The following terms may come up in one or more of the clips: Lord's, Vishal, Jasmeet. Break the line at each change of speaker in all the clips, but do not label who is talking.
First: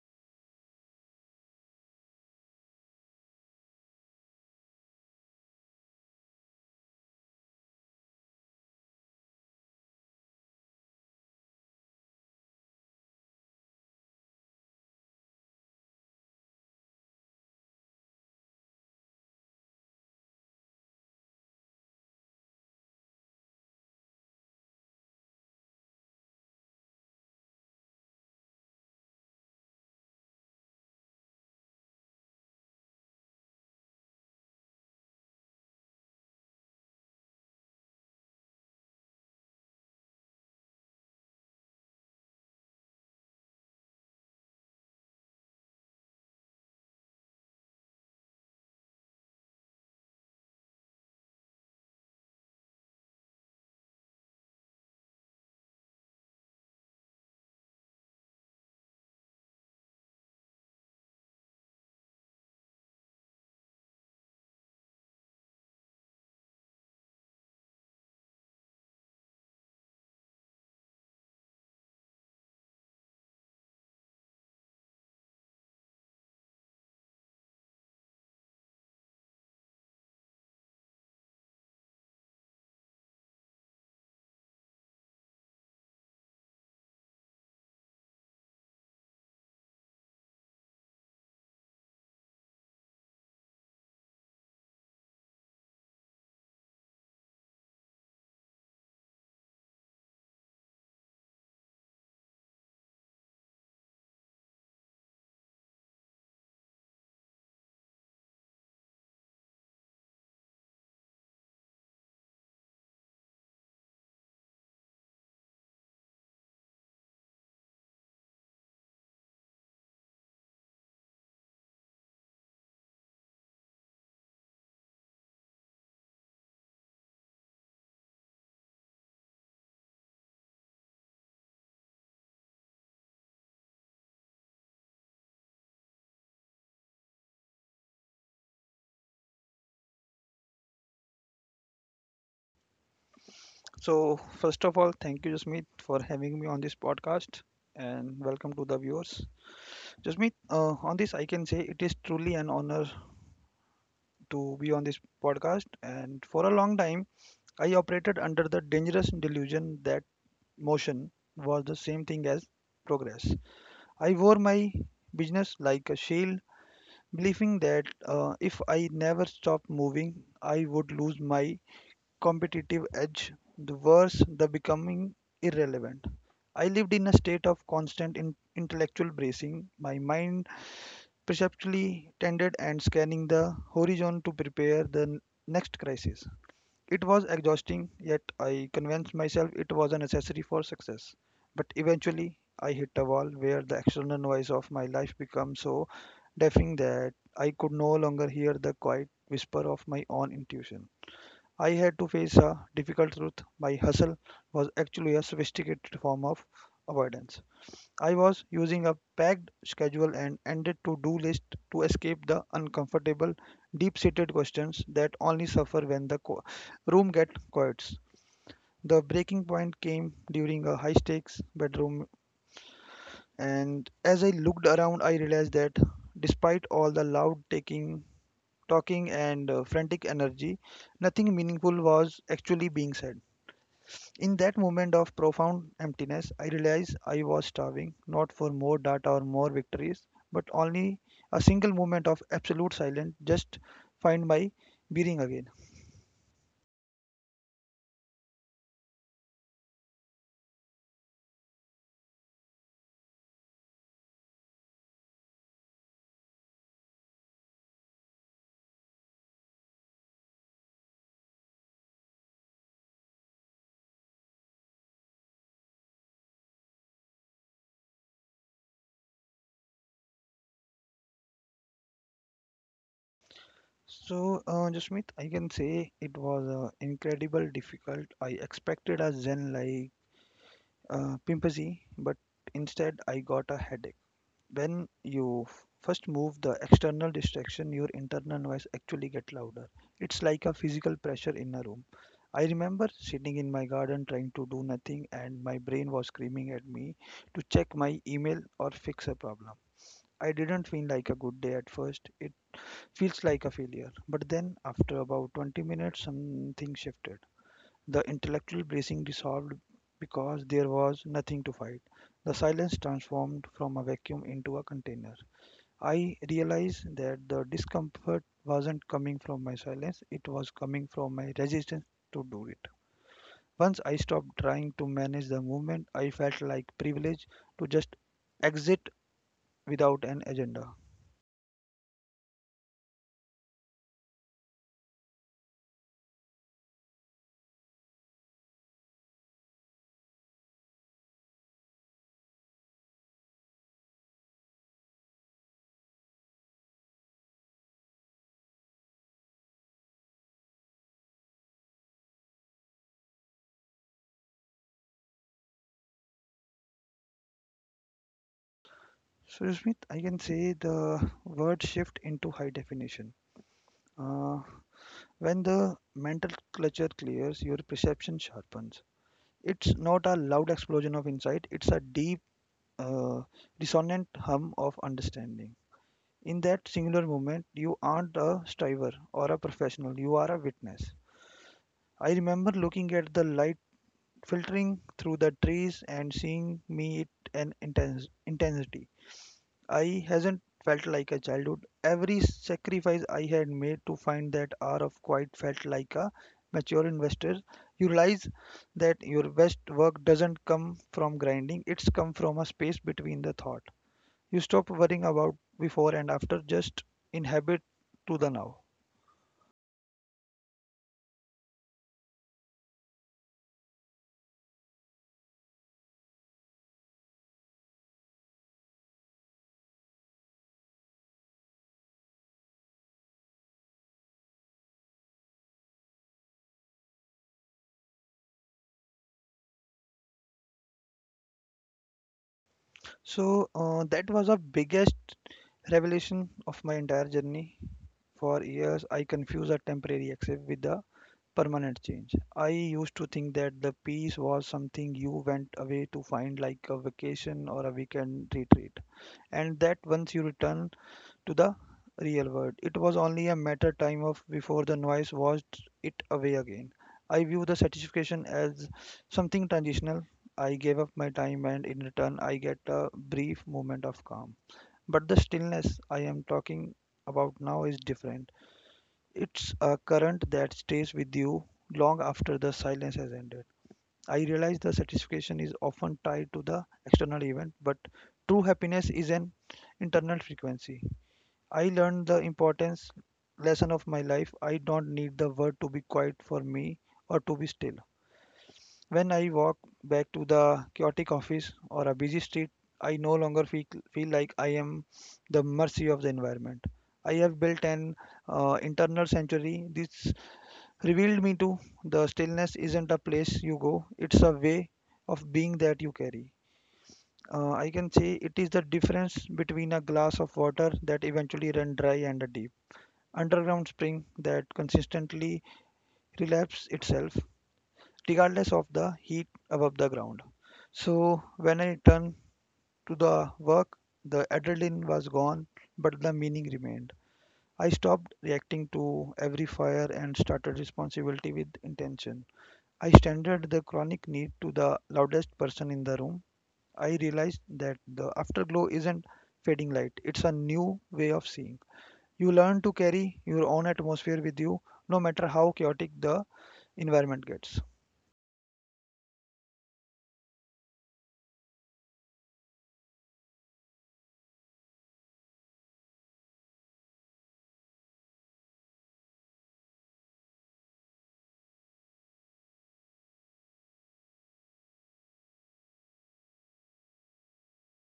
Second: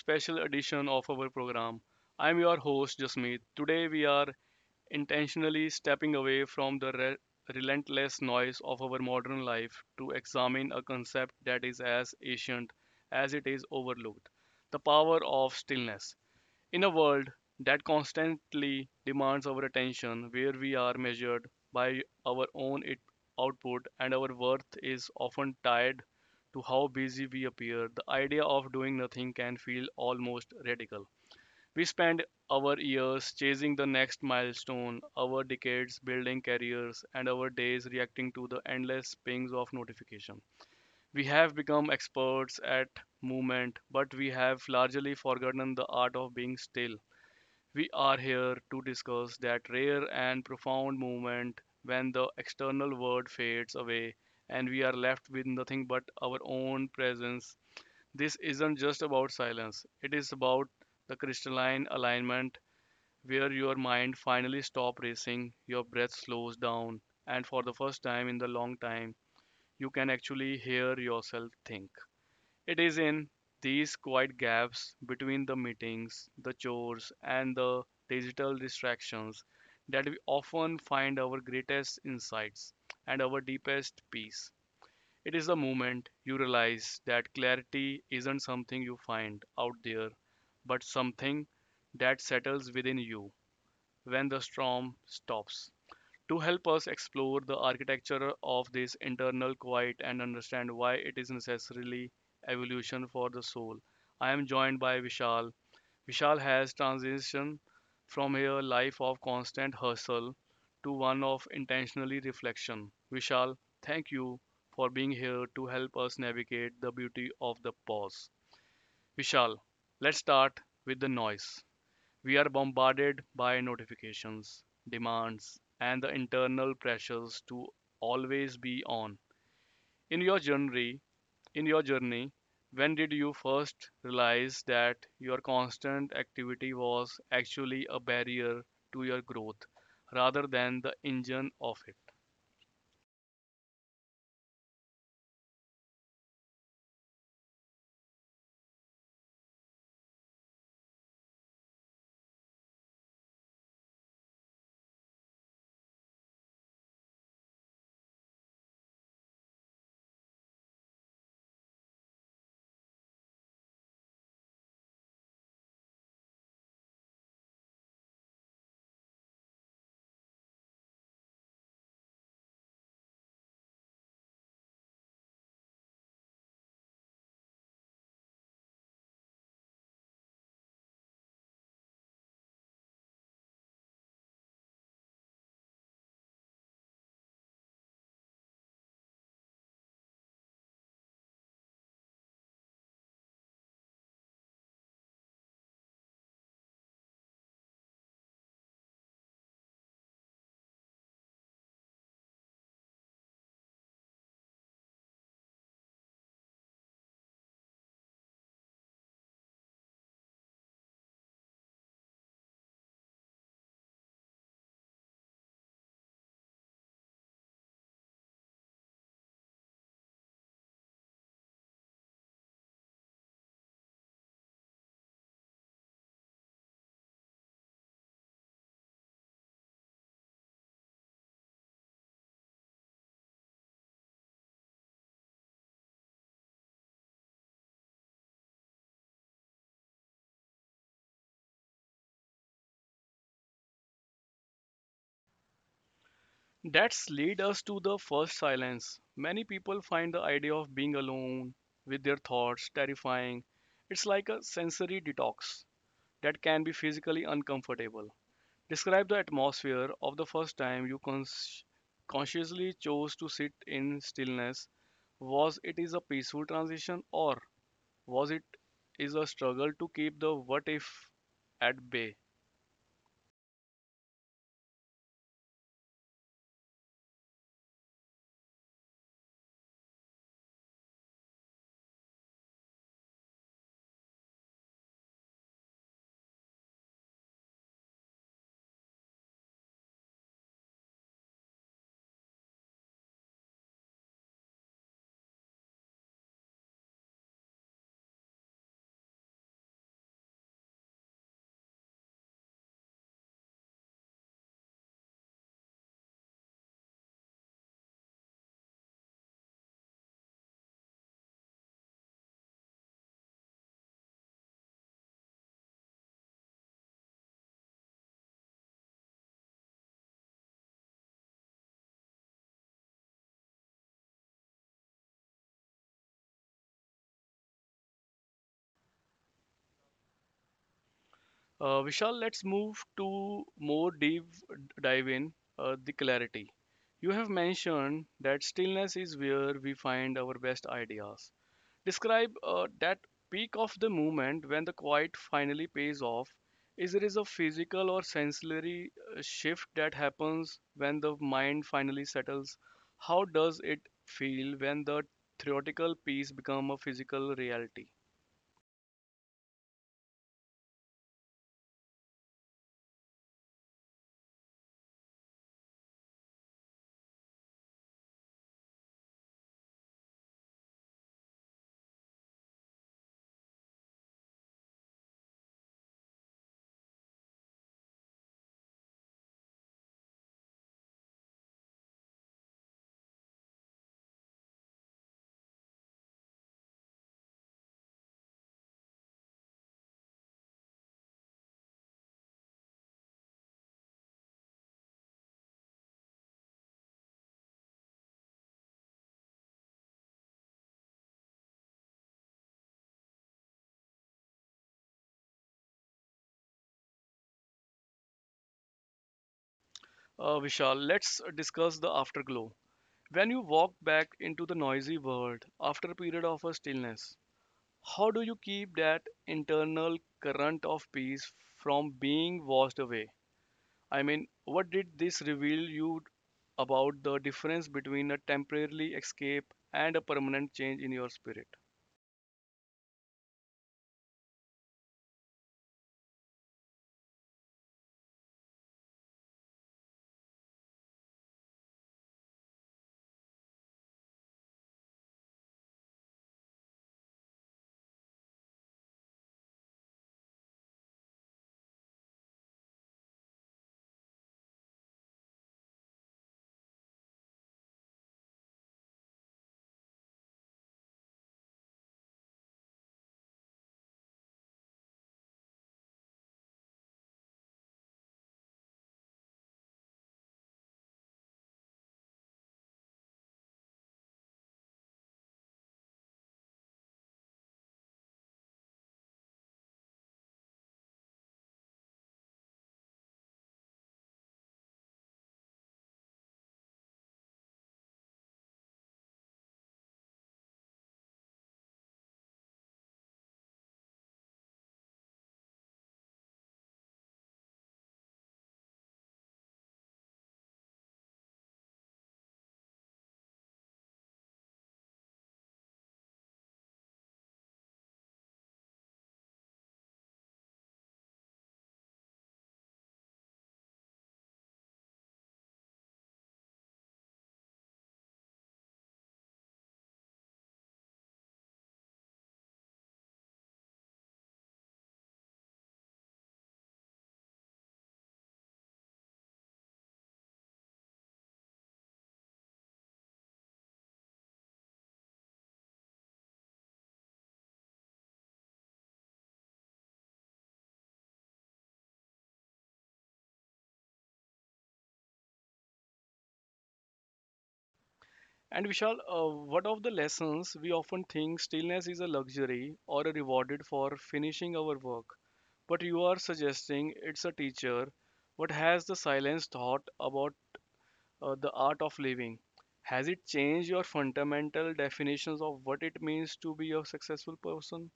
special edition of our program. I'm your host, Jasmeet. Today, we are intentionally stepping away from the relentless noise of our modern life to examine a concept that is as ancient as it is overlooked, the power of stillness. In a world that constantly demands our attention, where we are measured by our output and our worth is often tied to how busy we appear, the idea of doing nothing can feel almost radical. We spend our years chasing the next milestone, our decades building careers, and our days reacting to the endless pings of notification. We have become experts at movement, but we have largely forgotten the art of being still. We are here to discuss that rare and profound moment when the external world fades away and we are left with nothing but our own presence. This isn't just about silence, it is about the crystalline alignment where your mind finally stops racing, your breath slows down, and for the first time in the long time, you can actually hear yourself think. It is in these quiet gaps between the meetings, the chores, and the digital distractions that we often find our greatest insights and our deepest peace. It is the moment you realize that clarity isn't something you find out there, but something that settles within you when the storm stops. To help us explore the architecture of this internal quiet and understand why it is necessarily evolution for the soul, I am joined by Vishal. Vishal has transitioned from a life of constant hustle to one of intentionally reflection. Vishal, thank you for being here to help us navigate the beauty of the pause. Vishal, let's start with the noise. We are bombarded by notifications, demands, and the internal pressures to always be on. In your journey, in your journey, when did you first realize that your constant activity was actually a barrier to your growth rather than the engine of it?
So, first of all, thank you, Jasmeet, for having me on this podcast and welcome to the viewers. Jasmeet, on this, I can say it is truly an honor to be on this podcast. And for a long time, I operated under the dangerous delusion that motion was the same thing as progress. I wore my business like a shield, believing that if I never stopped moving, I would lose my competitive edge, the worse the becoming irrelevant. I lived in a state of constant intellectual bracing, my mind perceptually tended and scanning the horizon to prepare the next crisis. It was exhausting, yet I convinced myself it was a necessary for success. But eventually, I hit a wall where the external noise of my life became so deafening that I could no longer hear the quiet whisper of my own intuition. I had to face a difficult truth. My hustle was actually a sophisticated form of avoidance. I was using a packed schedule and ended to do list to escape the uncomfortable, deep seated questions that only suffer when the room gets quiet. The breaking point came during a high stakes bedroom, and as I looked around, I realized that despite all the loud talking, and frantic energy, nothing meaningful was actually being said. In that moment of profound emptiness, I realized I was starving, not for more data or more victories, but only a single moment of absolute silence just find my bearing again.
That's lead us to the first silence. Many people find the idea of being alone with their thoughts terrifying. It's like a sensory detox that can be physically uncomfortable. Describe the atmosphere of the first time you consciously chose to sit in stillness. Was it is a peaceful transition or was it is a struggle to keep the what if at bay?
So, Jasmeet, I can say it was incredible difficult. I expected a Zen like pimpsy, but instead I got a headache. When you first move the external distraction, your internal noise actually get louder. It's like a physical pressure in a room. I remember sitting in my garden trying to do nothing, and my brain was screaming at me to check my email or fix a problem. I didn't feel like a good day at first. It feels like a failure, but then after about 20 minutes something shifted. The intellectual bracing dissolved because there was nothing to fight. The silence transformed from a vacuum into a container. I realized that the discomfort wasn't coming from my silence, it was coming from my resistance to do it. Once I stopped trying to manage the movement, I felt like privileged to just exit without an agenda.
Vishal, let's move to more deep dive in the clarity. You have mentioned that stillness is where we find our best ideas. Describe that peak of the moment when the quiet finally pays off. Is there is a physical or sensory shift that happens when the mind finally settles? How does it feel when the theoretical piece become a physical reality?
So, Smith, I can say the word shift into high definition. Uh, when the mental clutter clears, your perception sharpens. It's not a loud explosion of insight, it's a deep, uh, resonant hum of understanding. In that singular moment, you aren't a striver or a professional, you are a witness. I remember looking at the light filtering through the trees and seeing me it an intense intensity. I hasn't felt like a childhood. Every sacrifice I had made to find that hour of quiet felt like a mature investor. You realize that your best work doesn't come from grinding, it's come from a space between the thought you stop worrying about before and after just inhabit to the now.
Vishal, let's discuss the afterglow. When you walk back into the noisy world after a period of a stillness, how do you keep that internal current of peace from being washed away? I mean, what did this reveal you about the difference between a temporary escape and a permanent change in your spirit?
So that was the biggest revelation of my entire journey. For years I confused a temporary access with a permanent change. I used to think that the peace was something you went away to find, like a vacation or a weekend retreat, and that once you return to the real world, it was only a matter time of before the noise washed it away again. I view the satisfaction as something transitional. I gave up my time and in return I get a brief moment of calm. But the stillness I am talking about now is different. It's a current that stays with you long after the silence has ended. I realize the satisfaction is often tied to the external event, but true happiness is an internal frequency. I learned the importance lesson of my life. I don't need the world to be quiet for me or to be still. When I walk back to the chaotic office or a busy street, I no longer feel like I am the mercy of the environment. I have built an internal sanctuary. This revealed me to the stillness isn't a place you go, it's a way of being that you carry. I can say it is the difference between a glass of water that eventually runs dry and a deep underground spring that consistently relapses itself regardless of the heat above the ground. So when I returned to the work, the adrenaline was gone, but the meaning remained. I stopped reacting to every fire and started responsibility with intention. I standard the chronic need to the loudest person in the room. I realized that the afterglow isn't fading light, it's a new way of seeing. You learn to carry your own atmosphere with you, no matter how chaotic the environment gets.
And Vishal, what of the lessons we often think stillness is a luxury or a rewarded for finishing our work? But you are suggesting it's a teacher. What has the silence taught about the art of living? Has it changed your fundamental definitions of what it means to be a successful person?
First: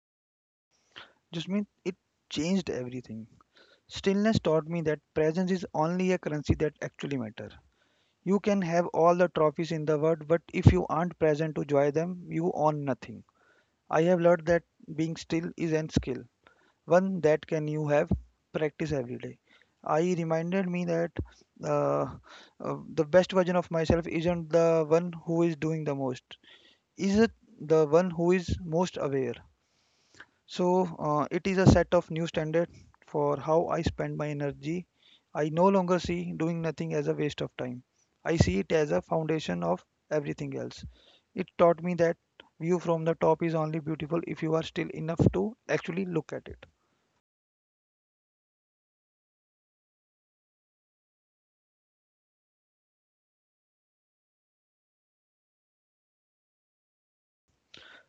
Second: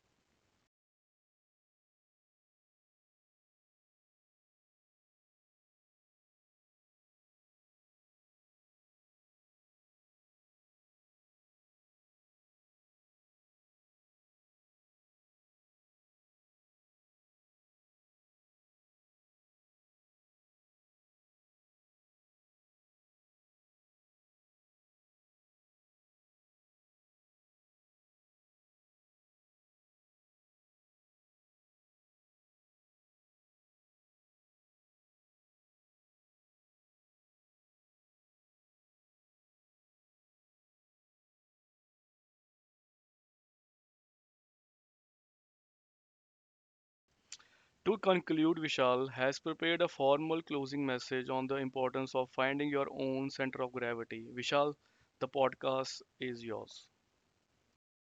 Just mean it changed everything. Stillness taught me that presence is only a currency that actually matter. You can have all the trophies in the world, but if you aren't present to enjoy them, you own nothing. I have learned that being still is an skill, one that can you have practice every day. I reminded me that uh, the best version of myself isn't the one who is doing the most, is it the one who is most aware. So it is a set of new standards for how I spend my energy. I no longer see doing nothing as a waste of time. I see it as a foundation of everything else. It taught me that view from the top is only beautiful if you are still enough to actually look at it.
To conclude, Vishal has prepared a formal closing message on the importance of finding your own center of gravity. Vishal, the podcast is yours.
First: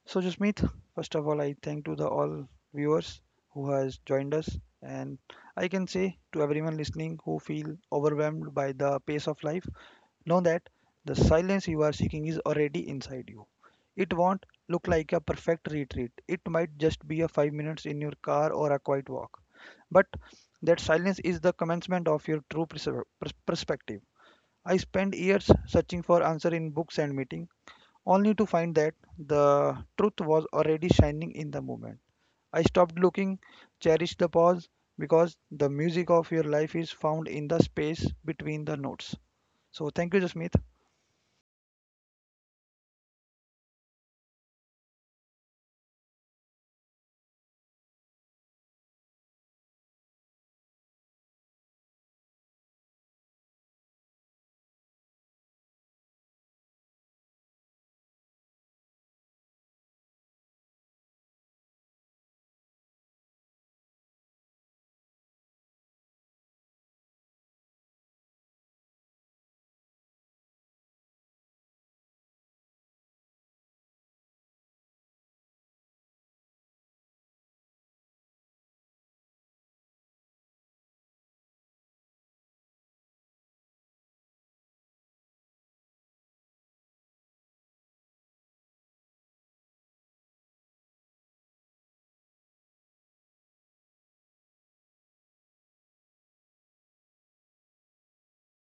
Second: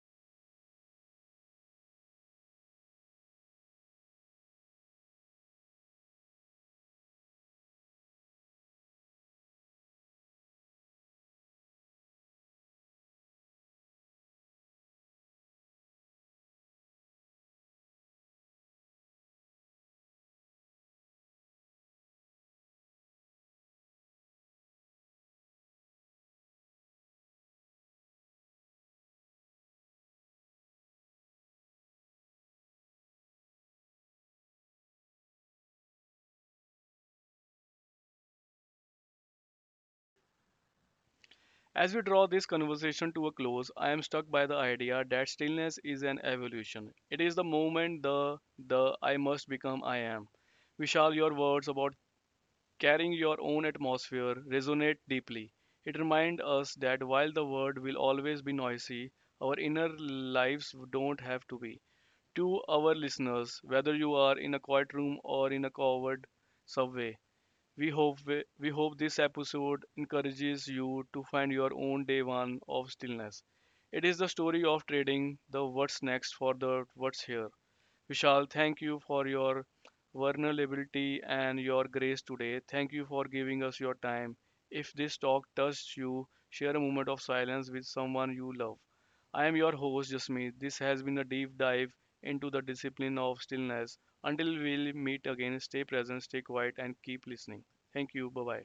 So Jasmeet, first of all, I thank to the all viewers who has joined us, and I can say to everyone listening who feel overwhelmed by the pace of life, know that the silence you are seeking is already inside you. It won't look like a perfect retreat. It might just be a 5 minutes in your car or a quiet walk. But that silence is the commencement of your true perspective. I spent years searching for answer in books and meeting, only to find that the truth was already shining in the moment. I stopped looking, cherished the pause, because the music of your life is found in the space between the notes. So thank you, Jasmeet.
As we draw this conversation to a close, I am struck by the idea that stillness is an evolution. It is the moment the I must become I am. Vishal, your words about carrying your own atmosphere resonate deeply. It reminds us that while the world will always be noisy, our inner lives don't have to be. To our listeners, whether you are in a quiet room or in a covered subway, we hope we hope this episode encourages you to find your own day one of stillness. It is the story of trading the what's next for the what's here. Vishal, thank you for your vulnerability and your grace today. Thank you for giving us your time. If this talk touched you, share a moment of silence with someone you love. I am your host, Jasmeet. This has been a deep dive into the discipline of stillness. Until we meet again, stay present, stay quiet, and keep listening. Thank you. Bye bye.